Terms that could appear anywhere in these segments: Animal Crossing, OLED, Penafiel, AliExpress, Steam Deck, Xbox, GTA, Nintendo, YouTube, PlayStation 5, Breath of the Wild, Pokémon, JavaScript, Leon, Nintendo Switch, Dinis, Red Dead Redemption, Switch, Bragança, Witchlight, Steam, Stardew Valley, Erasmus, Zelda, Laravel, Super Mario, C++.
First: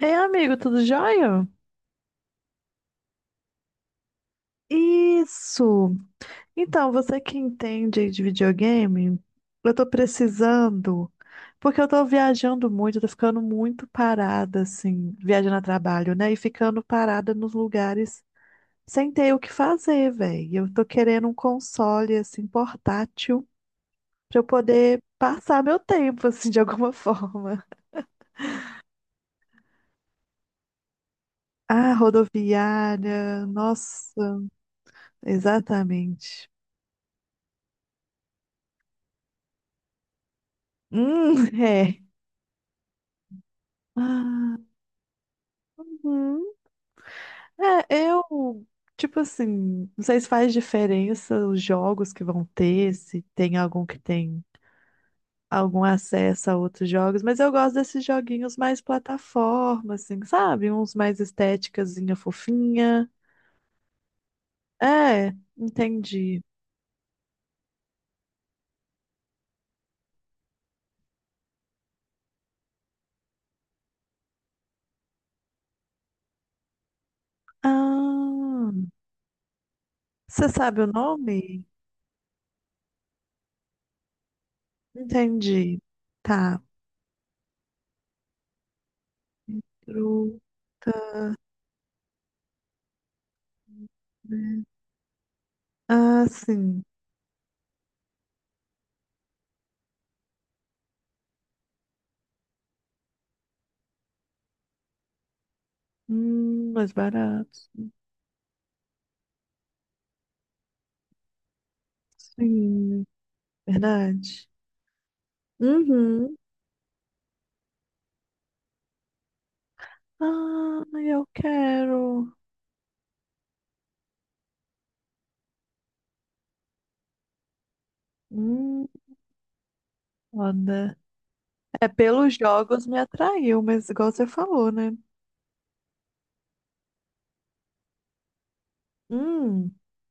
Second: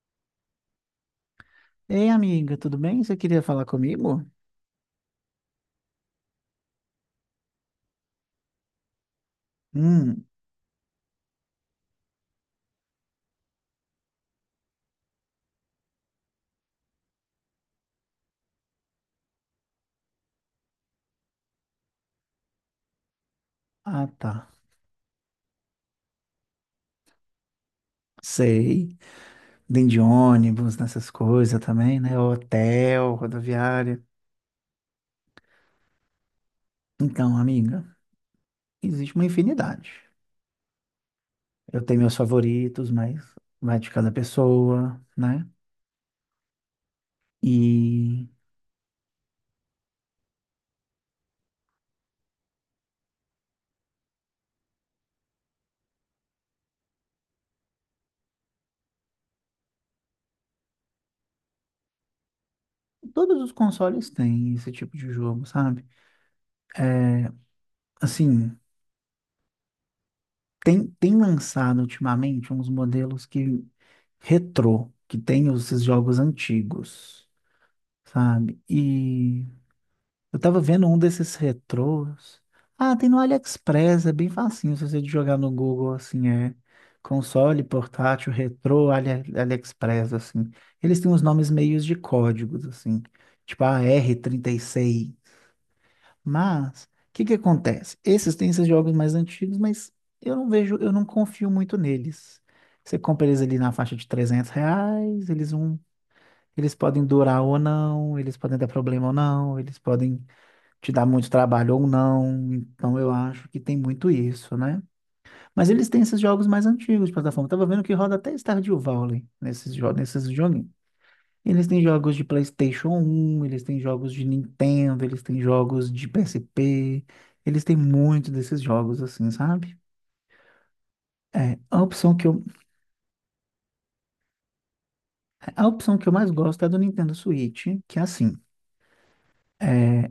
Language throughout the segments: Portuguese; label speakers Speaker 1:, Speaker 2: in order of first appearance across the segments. Speaker 1: Ei, amigo, tudo jóia?
Speaker 2: Ei, amiga, tudo bem? Você queria falar comigo?
Speaker 1: Isso! Então, você que entende de videogame, eu tô
Speaker 2: Hum,
Speaker 1: precisando, porque eu tô viajando muito, eu tô ficando muito parada, assim, viajando a trabalho, né? E ficando parada nos lugares sem ter o que fazer, velho. Eu tô querendo um console, assim, portátil,
Speaker 2: ah, tá.
Speaker 1: pra eu poder passar meu tempo, assim, de alguma forma.
Speaker 2: Sei. Vem de ônibus, nessas coisas
Speaker 1: Ah,
Speaker 2: também, né? Hotel,
Speaker 1: rodoviária,
Speaker 2: rodoviária.
Speaker 1: nossa, exatamente.
Speaker 2: Então, amiga, existe uma infinidade. Eu tenho
Speaker 1: É.
Speaker 2: meus favoritos, mas vai de cada
Speaker 1: Ah,
Speaker 2: pessoa, né?
Speaker 1: hum. É,
Speaker 2: E
Speaker 1: eu, tipo assim, não sei se faz diferença os jogos que vão ter, se tem algum que tem algum acesso a outros jogos, mas eu gosto desses joguinhos mais plataforma, assim, sabe? Uns mais estéticazinha fofinha.
Speaker 2: todos os consoles têm esse tipo de
Speaker 1: É,
Speaker 2: jogo, sabe?
Speaker 1: entendi.
Speaker 2: É, assim, tem lançado ultimamente uns modelos que retrô, que tem esses jogos antigos. Sabe?
Speaker 1: Ah,
Speaker 2: E eu
Speaker 1: você
Speaker 2: tava
Speaker 1: sabe
Speaker 2: vendo
Speaker 1: o
Speaker 2: um desses
Speaker 1: nome?
Speaker 2: retrôs. Ah, tem no AliExpress, é bem facinho se você jogar no
Speaker 1: Entendi.
Speaker 2: Google, assim, é
Speaker 1: Tá.
Speaker 2: console, portátil, retrô, AliExpress, assim.
Speaker 1: Fruta,
Speaker 2: Eles têm uns nomes meios de códigos, assim, tipo a r trinta e
Speaker 1: né?
Speaker 2: seis
Speaker 1: Ah, sim.
Speaker 2: Mas, o que que acontece? Esses têm esses jogos mais antigos, mas eu não vejo, eu não confio muito neles. Você compra eles ali na faixa de R$ 300, eles não, eles
Speaker 1: Mais
Speaker 2: podem durar
Speaker 1: barato.
Speaker 2: ou não, eles podem dar problema ou não, eles podem te dar muito trabalho ou não. Então
Speaker 1: Sim.
Speaker 2: eu acho que tem muito
Speaker 1: Verdade?
Speaker 2: isso, né? Mas eles têm esses
Speaker 1: Uhum.
Speaker 2: jogos mais antigos de plataforma. Eu tava vendo que roda até Stardew Valley nesses jogos, nesses joguinhos.
Speaker 1: Ai, eu
Speaker 2: Eles têm jogos de
Speaker 1: quero.
Speaker 2: PlayStation 1, eles têm jogos de Nintendo, eles têm jogos de PSP. Eles têm muito desses
Speaker 1: Hum,
Speaker 2: jogos assim, sabe?
Speaker 1: olha.
Speaker 2: É,
Speaker 1: É, pelos jogos me atraiu, mas igual você falou, né?
Speaker 2: a opção que eu mais gosto é a do Nintendo Switch, que é assim,
Speaker 1: Hum,
Speaker 2: é,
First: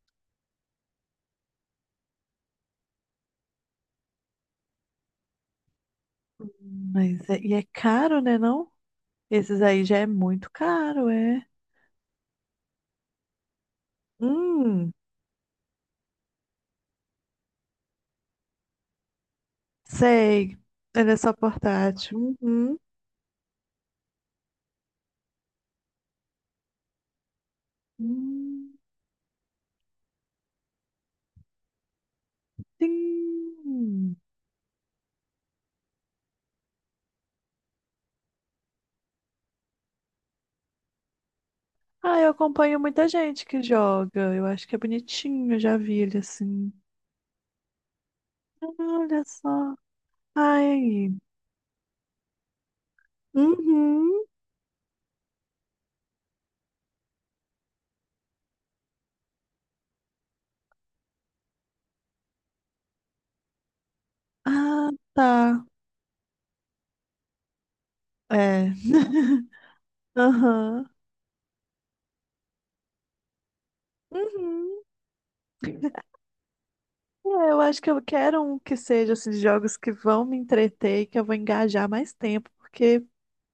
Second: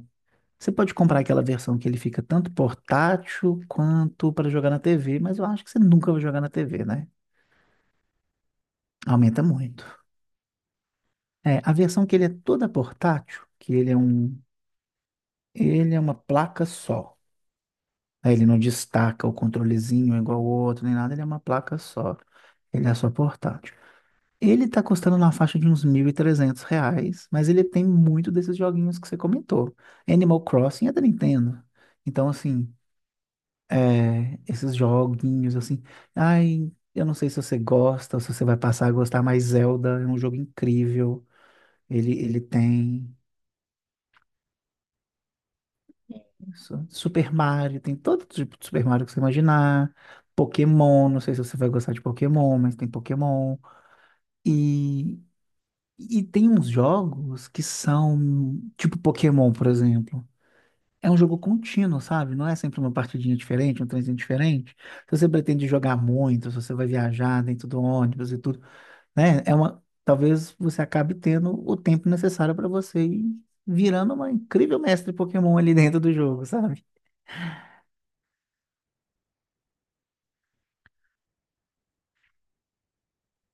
Speaker 2: você pode comprar aquela versão que ele fica tanto portátil quanto para jogar na TV, mas eu acho que você nunca vai jogar na TV, né?
Speaker 1: mas é, e é caro, né, não?
Speaker 2: Aumenta
Speaker 1: Esses
Speaker 2: muito.
Speaker 1: aí já é muito caro, é.
Speaker 2: É, a versão que ele é toda portátil, que ele é um,
Speaker 1: Hum,
Speaker 2: ele é uma placa só. Aí ele não destaca o controlezinho igual o
Speaker 1: sei.
Speaker 2: outro, nem
Speaker 1: Ele
Speaker 2: nada,
Speaker 1: é
Speaker 2: ele é
Speaker 1: só
Speaker 2: uma placa só.
Speaker 1: portátil. Uhum.
Speaker 2: Ele é só portátil. Ele tá custando na faixa de uns R$ 1.300, mas ele tem muito desses
Speaker 1: Hum,
Speaker 2: joguinhos que você comentou. Animal Crossing é da Nintendo. Então, assim,
Speaker 1: sim.
Speaker 2: é, esses joguinhos assim. Ai, eu não sei se você gosta ou se você vai passar a gostar, mas Zelda é um jogo incrível. Ele,
Speaker 1: Ah, eu
Speaker 2: ele
Speaker 1: acompanho muita
Speaker 2: tem
Speaker 1: gente que joga. Eu acho que é bonitinho, eu já vi ele assim.
Speaker 2: Super Mario, tem todo tipo de Super Mario que você
Speaker 1: Olha só.
Speaker 2: imaginar. Pokémon,
Speaker 1: Ai.
Speaker 2: não sei se você vai gostar de Pokémon, mas tem Pokémon.
Speaker 1: Uhum.
Speaker 2: E, e tem uns jogos que são tipo Pokémon, por exemplo. É um jogo contínuo, sabe? Não é sempre uma partidinha diferente, um trenzinho diferente.
Speaker 1: Ah,
Speaker 2: Se você
Speaker 1: tá.
Speaker 2: pretende jogar muito, se você vai viajar dentro do ônibus e tudo,
Speaker 1: É.
Speaker 2: né? É uma, talvez você
Speaker 1: Aham.
Speaker 2: acabe tendo o tempo necessário para você ir virando uma incrível
Speaker 1: Uhum.
Speaker 2: mestre Pokémon ali dentro do jogo, sabe?
Speaker 1: É, eu acho que eu quero um que seja esses jogos que vão me entreter e que eu vou engajar mais tempo, porque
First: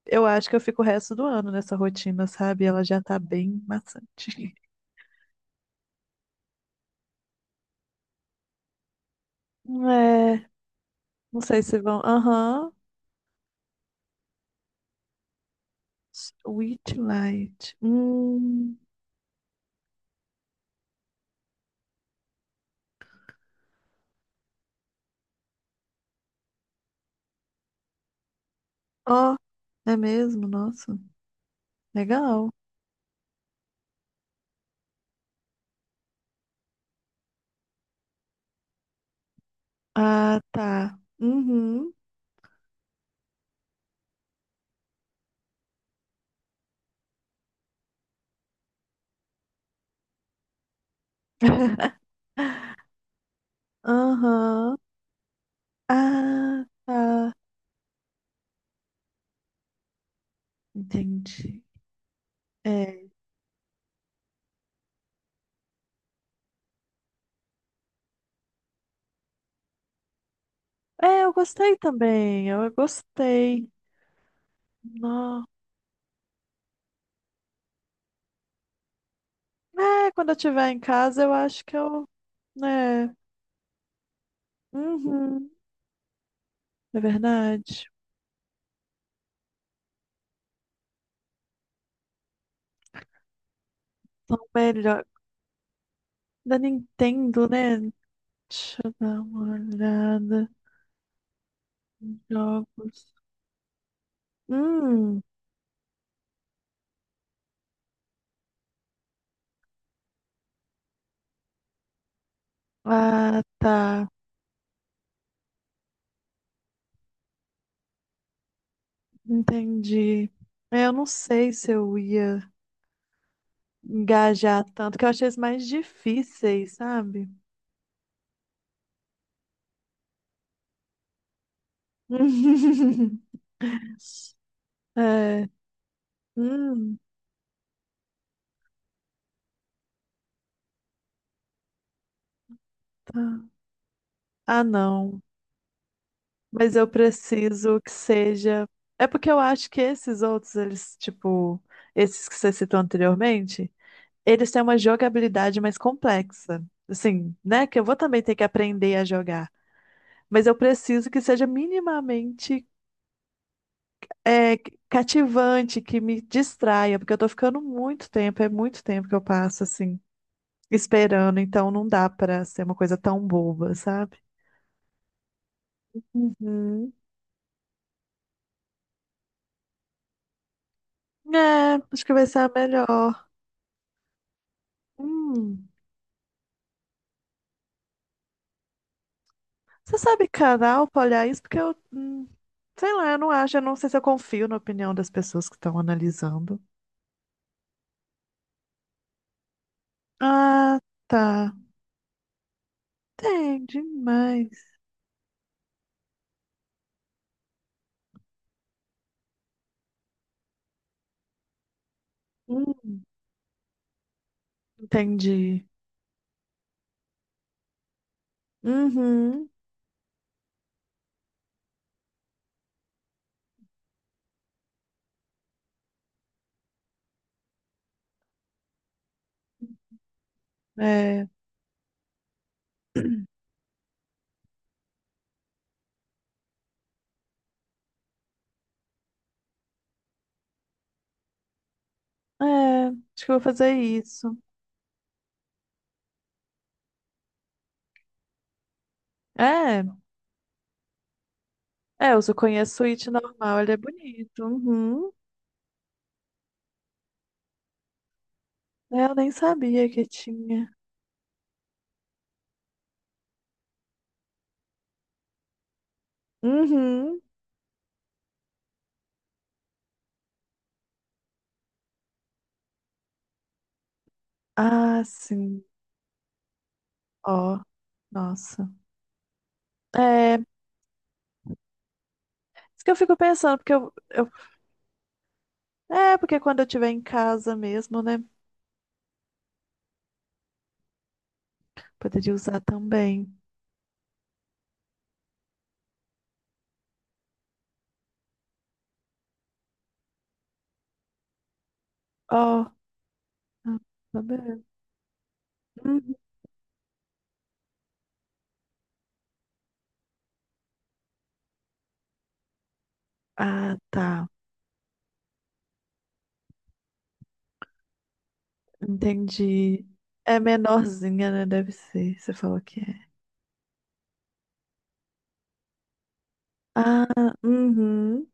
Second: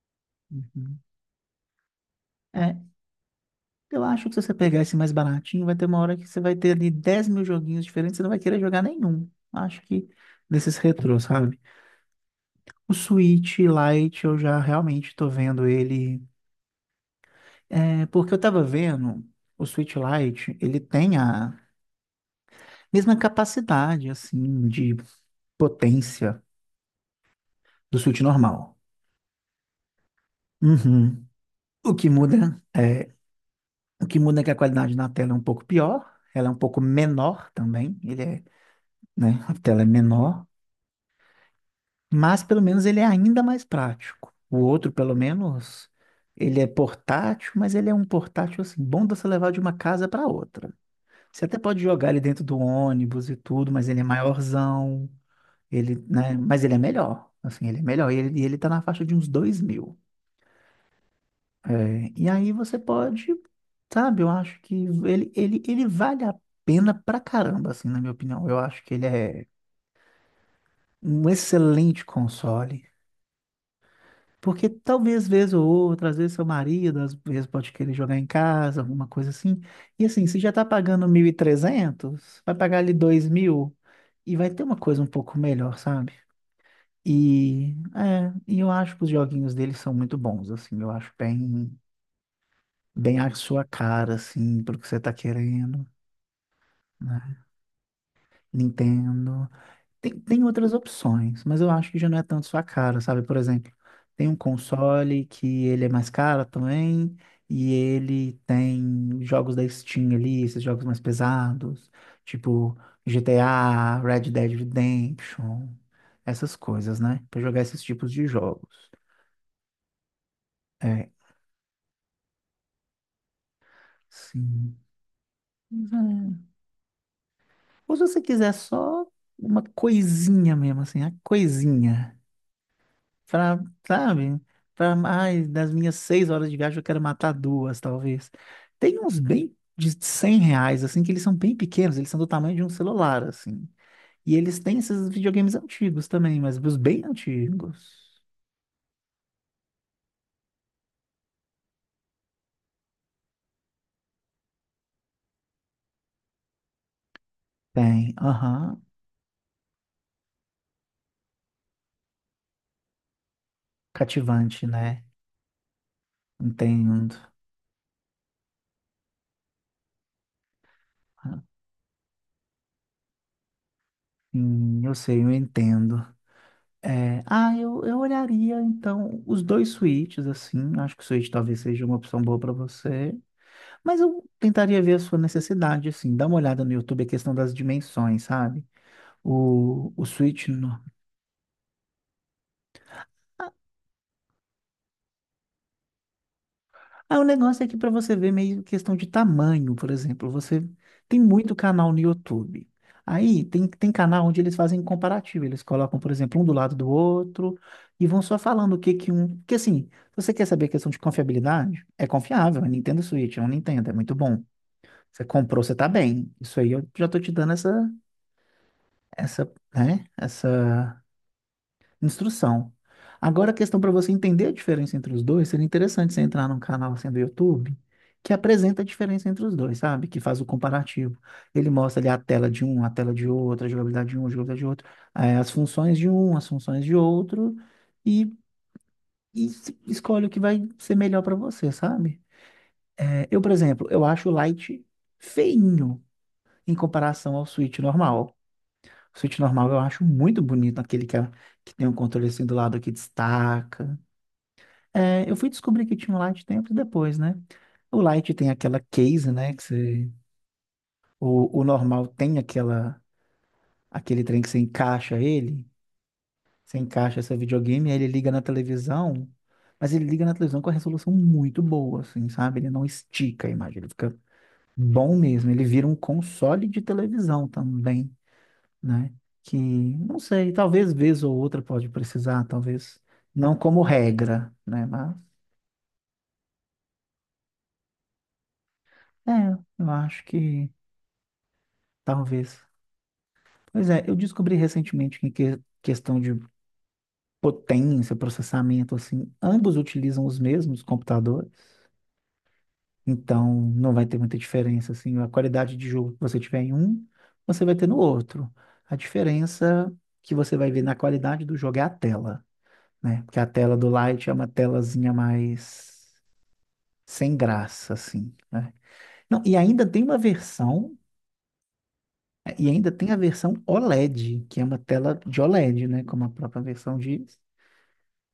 Speaker 1: eu acho que eu fico o
Speaker 2: Uhum.
Speaker 1: resto do ano nessa rotina, sabe?
Speaker 2: É,
Speaker 1: Ela já tá bem
Speaker 2: eu acho que se você
Speaker 1: maçante.
Speaker 2: pegar esse mais baratinho, vai ter uma hora que você vai ter ali 10 mil joguinhos diferentes, você não vai querer jogar nenhum. Acho que
Speaker 1: É,
Speaker 2: desses retrôs,
Speaker 1: não
Speaker 2: sabe?
Speaker 1: sei se vão. Aham.
Speaker 2: O Switch Lite, eu já realmente tô vendo ele.
Speaker 1: Witchlight.
Speaker 2: É, porque eu tava
Speaker 1: Hum.
Speaker 2: vendo, o Switch Lite, ele tem a mesma capacidade, assim, de potência do Switch normal.
Speaker 1: Ó, é mesmo? Nossa.
Speaker 2: Uhum. O que
Speaker 1: Legal.
Speaker 2: muda é, o que muda é que a qualidade na tela é um pouco pior, ela é um pouco menor também, ele é, né, a tela é
Speaker 1: Ah,
Speaker 2: menor,
Speaker 1: tá. Uhum.
Speaker 2: mas pelo menos ele é ainda mais prático. O outro, pelo menos, ele é portátil, mas ele é um portátil assim, bom de você levar de uma casa para outra. Você até pode jogar ele dentro do ônibus e tudo, mas ele é
Speaker 1: Aham.
Speaker 2: maiorzão, ele, né, mas
Speaker 1: Ah,
Speaker 2: ele é melhor,
Speaker 1: tá.
Speaker 2: assim, ele é melhor, e ele tá na faixa de uns 2.000.
Speaker 1: Entendi.
Speaker 2: É, e aí você
Speaker 1: É.
Speaker 2: pode, sabe, eu acho que ele vale a pena pra caramba, assim, na minha opinião. Eu acho que ele é
Speaker 1: É,
Speaker 2: um
Speaker 1: eu gostei
Speaker 2: excelente
Speaker 1: também. Eu
Speaker 2: console.
Speaker 1: gostei.
Speaker 2: Porque talvez,
Speaker 1: Não.
Speaker 2: vez ou outra, às vezes seu marido, às vezes pode querer jogar em casa, alguma coisa assim. E
Speaker 1: É,
Speaker 2: assim,
Speaker 1: quando eu
Speaker 2: você já tá
Speaker 1: estiver em
Speaker 2: pagando
Speaker 1: casa,
Speaker 2: mil e
Speaker 1: eu acho que
Speaker 2: trezentos vai pagar ali
Speaker 1: né?
Speaker 2: 2.000 e vai ter uma coisa um pouco
Speaker 1: Uhum.
Speaker 2: melhor, sabe?
Speaker 1: É
Speaker 2: E,
Speaker 1: verdade.
Speaker 2: é, e eu acho que os joguinhos dele são muito bons, assim, eu acho bem a sua cara,
Speaker 1: São
Speaker 2: assim, pelo que você
Speaker 1: melhor.
Speaker 2: tá querendo,
Speaker 1: Da
Speaker 2: né?
Speaker 1: Nintendo, né? Deixa eu dar
Speaker 2: Nintendo.
Speaker 1: uma
Speaker 2: Tem
Speaker 1: olhada.
Speaker 2: outras opções, mas eu acho que já não é tanto sua cara,
Speaker 1: Jogos.
Speaker 2: sabe? Por exemplo, tem um
Speaker 1: Hum.
Speaker 2: console que ele é mais caro também, e ele tem jogos da Steam ali, esses jogos mais pesados, tipo
Speaker 1: Ah,
Speaker 2: GTA,
Speaker 1: tá.
Speaker 2: Red Dead Redemption, essas coisas, né? Pra jogar esses tipos de jogos.
Speaker 1: Entendi. É, eu não
Speaker 2: É,
Speaker 1: sei se eu ia engajar
Speaker 2: sim.
Speaker 1: tanto, que eu achei isso mais difíceis, sabe?
Speaker 2: Ou se você quiser só uma coisinha mesmo, assim, a coisinha. Pra, sabe? Pra
Speaker 1: É.
Speaker 2: mais das minhas 6 horas de viagem, eu
Speaker 1: Hum,
Speaker 2: quero matar duas, talvez. Tem uns bem de R$ 100, assim, que eles são bem pequenos, eles são do tamanho de um celular,
Speaker 1: tá.
Speaker 2: assim. E eles
Speaker 1: Ah,
Speaker 2: têm esses
Speaker 1: não.
Speaker 2: videogames antigos também, mas
Speaker 1: Mas
Speaker 2: os
Speaker 1: eu
Speaker 2: bem
Speaker 1: preciso que
Speaker 2: antigos.
Speaker 1: seja. É porque eu acho que esses outros, eles, tipo, esses que você citou anteriormente, eles têm uma jogabilidade mais complexa. Assim, né? Que eu vou
Speaker 2: Tem,
Speaker 1: também ter que
Speaker 2: aham.
Speaker 1: aprender a jogar. Mas eu preciso que seja minimamente é,
Speaker 2: Cativante, né?
Speaker 1: cativante, que me distraia, porque
Speaker 2: Entendo.
Speaker 1: eu tô ficando muito tempo, é muito tempo que eu passo, assim, esperando. Então não dá pra ser uma coisa tão boba, sabe?
Speaker 2: Eu sei, eu entendo.
Speaker 1: Uhum.
Speaker 2: É, ah, eu olharia então os dois suítes, assim. Acho que o suíte talvez
Speaker 1: É,
Speaker 2: seja uma
Speaker 1: acho que
Speaker 2: opção
Speaker 1: vai
Speaker 2: boa
Speaker 1: ser a
Speaker 2: para você.
Speaker 1: melhor.
Speaker 2: Mas eu tentaria ver a sua
Speaker 1: Hum.
Speaker 2: necessidade, assim. Dá uma olhada no YouTube, a questão das dimensões, sabe? O,
Speaker 1: Você
Speaker 2: o
Speaker 1: sabe
Speaker 2: suíte.
Speaker 1: canal pra olhar isso? Porque eu sei lá, eu não acho, eu não sei se eu confio na opinião das pessoas que estão analisando.
Speaker 2: Ah, o negócio é que para você ver meio questão de tamanho, por exemplo, você
Speaker 1: Ah,
Speaker 2: tem
Speaker 1: tá.
Speaker 2: muito canal no YouTube. Aí
Speaker 1: Tem
Speaker 2: tem canal onde eles
Speaker 1: demais.
Speaker 2: fazem comparativo, eles colocam, por exemplo, um do lado do outro e vão só falando o que que um, que assim, se você quer saber a questão de confiabilidade, é confiável, a Nintendo
Speaker 1: Hum,
Speaker 2: Switch, é um Nintendo, é muito bom. Você comprou,
Speaker 1: entendi.
Speaker 2: você tá bem. Isso aí eu já tô te dando essa essa,
Speaker 1: Uhum.
Speaker 2: né, essa instrução. Agora a questão para você entender a diferença entre os dois, seria interessante você entrar num canal assim do YouTube que apresenta a diferença entre os dois, sabe? Que faz o comparativo.
Speaker 1: É,
Speaker 2: Ele mostra ali a tela de um, a tela de outro, a jogabilidade de um, a jogabilidade de outro, as funções de um, as funções de outro, e, e escolhe o que vai ser melhor para você, sabe?
Speaker 1: é, acho
Speaker 2: Eh,
Speaker 1: que eu vou
Speaker 2: eu, por
Speaker 1: fazer
Speaker 2: exemplo, eu acho
Speaker 1: isso.
Speaker 2: o Lite feinho em comparação ao Switch normal. O Switch normal eu
Speaker 1: É,
Speaker 2: acho muito bonito, aquele que tem um
Speaker 1: eu
Speaker 2: controle
Speaker 1: só
Speaker 2: assim do lado
Speaker 1: conheço o
Speaker 2: que
Speaker 1: it normal, ele é
Speaker 2: destaca.
Speaker 1: bonito. Uhum.
Speaker 2: É, eu fui descobrir que tinha um light tempos depois, né? O light tem aquela
Speaker 1: É, eu
Speaker 2: case,
Speaker 1: nem
Speaker 2: né? Que
Speaker 1: sabia que
Speaker 2: você,
Speaker 1: tinha.
Speaker 2: o normal tem aquela, aquele trem que você encaixa ele, você
Speaker 1: Uhum.
Speaker 2: encaixa seu videogame, aí ele liga na televisão, mas ele liga na televisão com a resolução muito boa, assim, sabe? Ele não estica a imagem, ele fica
Speaker 1: Ah,
Speaker 2: bom mesmo. Ele
Speaker 1: sim.
Speaker 2: vira um console de televisão
Speaker 1: Ó,
Speaker 2: também,
Speaker 1: nossa.
Speaker 2: né? Que, não
Speaker 1: É,
Speaker 2: sei, talvez vez ou outra pode precisar,
Speaker 1: isso que eu
Speaker 2: talvez
Speaker 1: fico
Speaker 2: não
Speaker 1: pensando, porque
Speaker 2: como
Speaker 1: eu.
Speaker 2: regra, né? Mas,
Speaker 1: É, porque quando eu estiver em casa mesmo, né?
Speaker 2: é, eu acho que
Speaker 1: Poderia usar
Speaker 2: talvez.
Speaker 1: também.
Speaker 2: Pois é, eu descobri recentemente que em questão de potência, processamento, assim, ambos utilizam os mesmos computadores,
Speaker 1: Ó,
Speaker 2: então
Speaker 1: ah,
Speaker 2: não vai ter
Speaker 1: tá
Speaker 2: muita
Speaker 1: bem.
Speaker 2: diferença, assim, a qualidade de jogo
Speaker 1: Uhum.
Speaker 2: que você tiver em um, você vai ter no outro. A diferença que você vai ver na qualidade do jogo é a tela, né? Porque a tela
Speaker 1: Ah,
Speaker 2: do
Speaker 1: tá.
Speaker 2: Lite é uma telazinha mais sem graça, assim, né? Não, e ainda
Speaker 1: Entendi.
Speaker 2: tem uma
Speaker 1: É
Speaker 2: versão,
Speaker 1: menorzinha, né? Deve ser. Você falou
Speaker 2: e
Speaker 1: que
Speaker 2: ainda
Speaker 1: é.
Speaker 2: tem a versão OLED, que é uma tela de OLED, né? Como a própria versão
Speaker 1: Ah,
Speaker 2: diz.
Speaker 1: uhum.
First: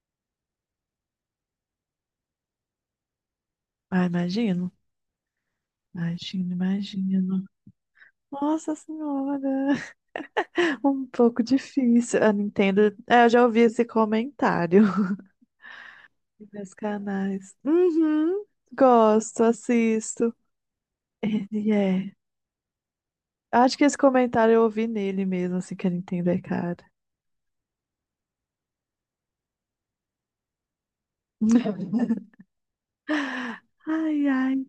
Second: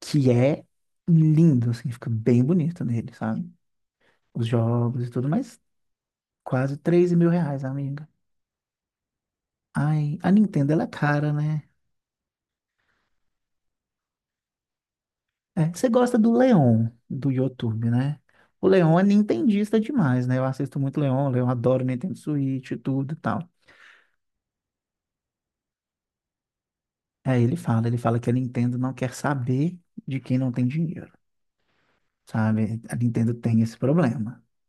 Speaker 2: Que é lindo, assim, fica bem bonito nele, sabe?
Speaker 1: Ah,
Speaker 2: Os
Speaker 1: imagino.
Speaker 2: jogos e tudo, mas
Speaker 1: Imagino,
Speaker 2: quase 13 mil
Speaker 1: imagino.
Speaker 2: reais, amiga.
Speaker 1: Nossa Senhora.
Speaker 2: Ai, a Nintendo, ela é
Speaker 1: Um
Speaker 2: cara,
Speaker 1: pouco
Speaker 2: né?
Speaker 1: difícil. A Nintendo. É, eu já ouvi esse comentário
Speaker 2: É, você gosta do
Speaker 1: nos
Speaker 2: Leon, do
Speaker 1: canais.
Speaker 2: YouTube, né?
Speaker 1: Uhum.
Speaker 2: O Leon é
Speaker 1: Gosto,
Speaker 2: nintendista demais,
Speaker 1: assisto.
Speaker 2: né? Eu assisto muito Leon, o Leon
Speaker 1: Ele
Speaker 2: adora
Speaker 1: é.
Speaker 2: Nintendo Switch e tudo e tal.
Speaker 1: Acho que esse comentário eu ouvi nele mesmo, assim, que ele entender, cara.
Speaker 2: Aí ele fala que a Nintendo não quer saber de quem não tem dinheiro, sabe? A Nintendo tem esse
Speaker 1: Ai,
Speaker 2: problema.
Speaker 1: ai,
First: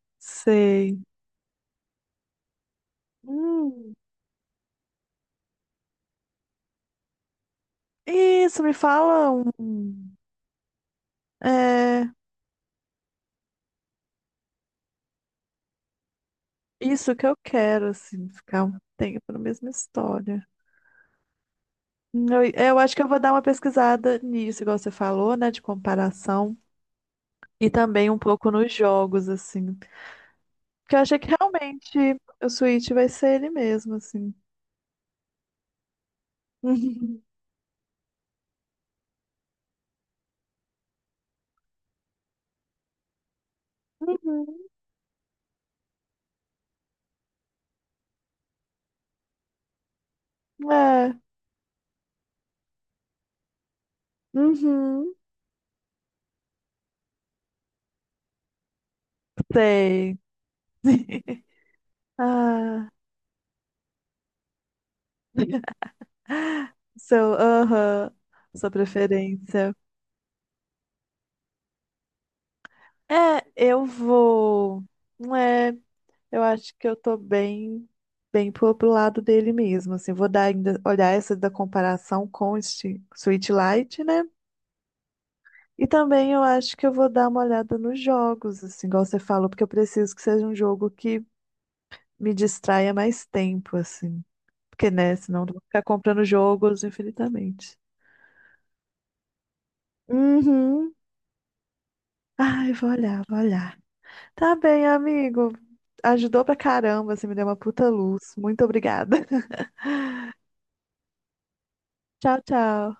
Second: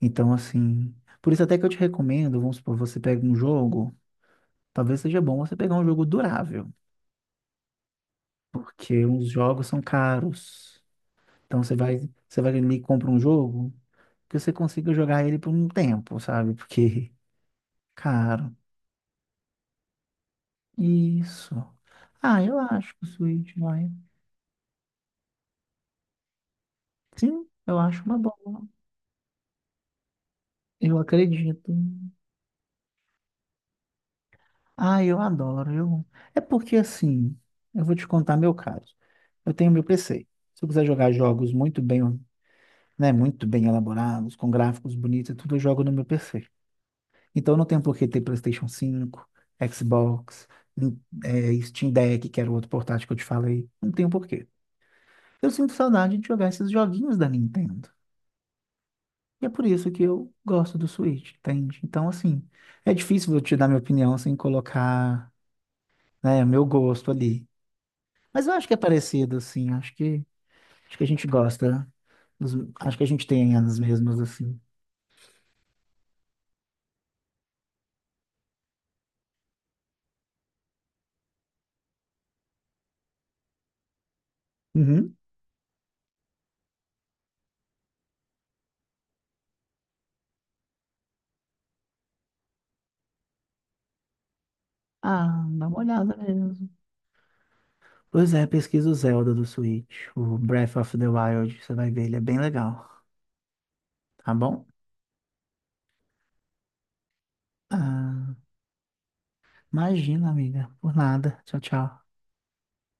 Speaker 2: Então, assim,
Speaker 1: sei.
Speaker 2: por isso até que eu te recomendo, vamos supor, você pega um
Speaker 1: Hum,
Speaker 2: jogo, talvez seja bom você pegar um jogo durável,
Speaker 1: isso, me
Speaker 2: porque os
Speaker 1: fala
Speaker 2: jogos são
Speaker 1: um.
Speaker 2: caros. Então você vai,
Speaker 1: É,
Speaker 2: você vai ali e compra um jogo que você consiga jogar ele por um tempo, sabe? Porque
Speaker 1: isso que eu quero, assim,
Speaker 2: caro.
Speaker 1: ficar um tempo na mesma história.
Speaker 2: Isso. Ah,
Speaker 1: Eu,
Speaker 2: eu
Speaker 1: eu
Speaker 2: acho
Speaker 1: acho que
Speaker 2: que o
Speaker 1: eu vou dar uma
Speaker 2: Switch vai.
Speaker 1: pesquisada nisso, igual você falou, né, de comparação.
Speaker 2: Sim,
Speaker 1: E
Speaker 2: eu acho
Speaker 1: também
Speaker 2: uma
Speaker 1: um pouco
Speaker 2: boa.
Speaker 1: nos jogos, assim. Porque
Speaker 2: Eu
Speaker 1: eu achei que
Speaker 2: acredito.
Speaker 1: realmente o Switch vai ser ele mesmo, assim.
Speaker 2: Ah, eu adoro. Eu... É porque assim, eu vou te contar meu caso. Eu tenho meu PC. Se eu quiser jogar jogos muito bem, né, muito bem elaborados,
Speaker 1: Uhum.
Speaker 2: com gráficos bonitos e tudo, eu jogo no meu PC. Então não tem por que ter PlayStation 5, Xbox,
Speaker 1: Uhum. É.
Speaker 2: Steam Deck, que era o outro portátil que eu te falei. Não tem por quê.
Speaker 1: Uhum.
Speaker 2: Eu sinto saudade de jogar esses joguinhos da Nintendo. E é por isso que
Speaker 1: Sei.
Speaker 2: eu gosto do Switch, entende? Então, assim,
Speaker 1: Ah,
Speaker 2: é difícil eu te dar minha opinião sem colocar, né, meu gosto
Speaker 1: seu,
Speaker 2: ali.
Speaker 1: aham,
Speaker 2: Mas eu acho
Speaker 1: sua
Speaker 2: que é parecido, assim.
Speaker 1: preferência.
Speaker 2: Acho que a gente gosta. dos- acho que a
Speaker 1: É,
Speaker 2: gente tem as
Speaker 1: eu
Speaker 2: mesmas, assim.
Speaker 1: vou. Não é, eu acho que eu tô bem, bem pro lado dele mesmo. Assim, vou dar ainda, olhar essa da comparação com o Sweet Light, né?
Speaker 2: Uhum.
Speaker 1: E também eu acho que eu vou dar uma olhada nos jogos, assim, igual você falou, porque eu preciso que seja um jogo que me distraia mais tempo, assim. Porque, né, senão
Speaker 2: Ah,
Speaker 1: eu vou
Speaker 2: dá uma
Speaker 1: ficar
Speaker 2: olhada
Speaker 1: comprando
Speaker 2: mesmo.
Speaker 1: jogos infinitamente.
Speaker 2: Pois é, pesquisa o Zelda do Switch, o Breath
Speaker 1: Uhum.
Speaker 2: of the Wild, você vai ver, ele é bem
Speaker 1: Ai, vou
Speaker 2: legal,
Speaker 1: olhar, vou olhar.
Speaker 2: tá
Speaker 1: Tá
Speaker 2: bom?
Speaker 1: bem, amigo. Ajudou pra caramba, você me deu uma puta luz.
Speaker 2: Ah,
Speaker 1: Muito obrigada.
Speaker 2: imagina, amiga, por nada. Tchau, tchau.
Speaker 1: Tchau, tchau.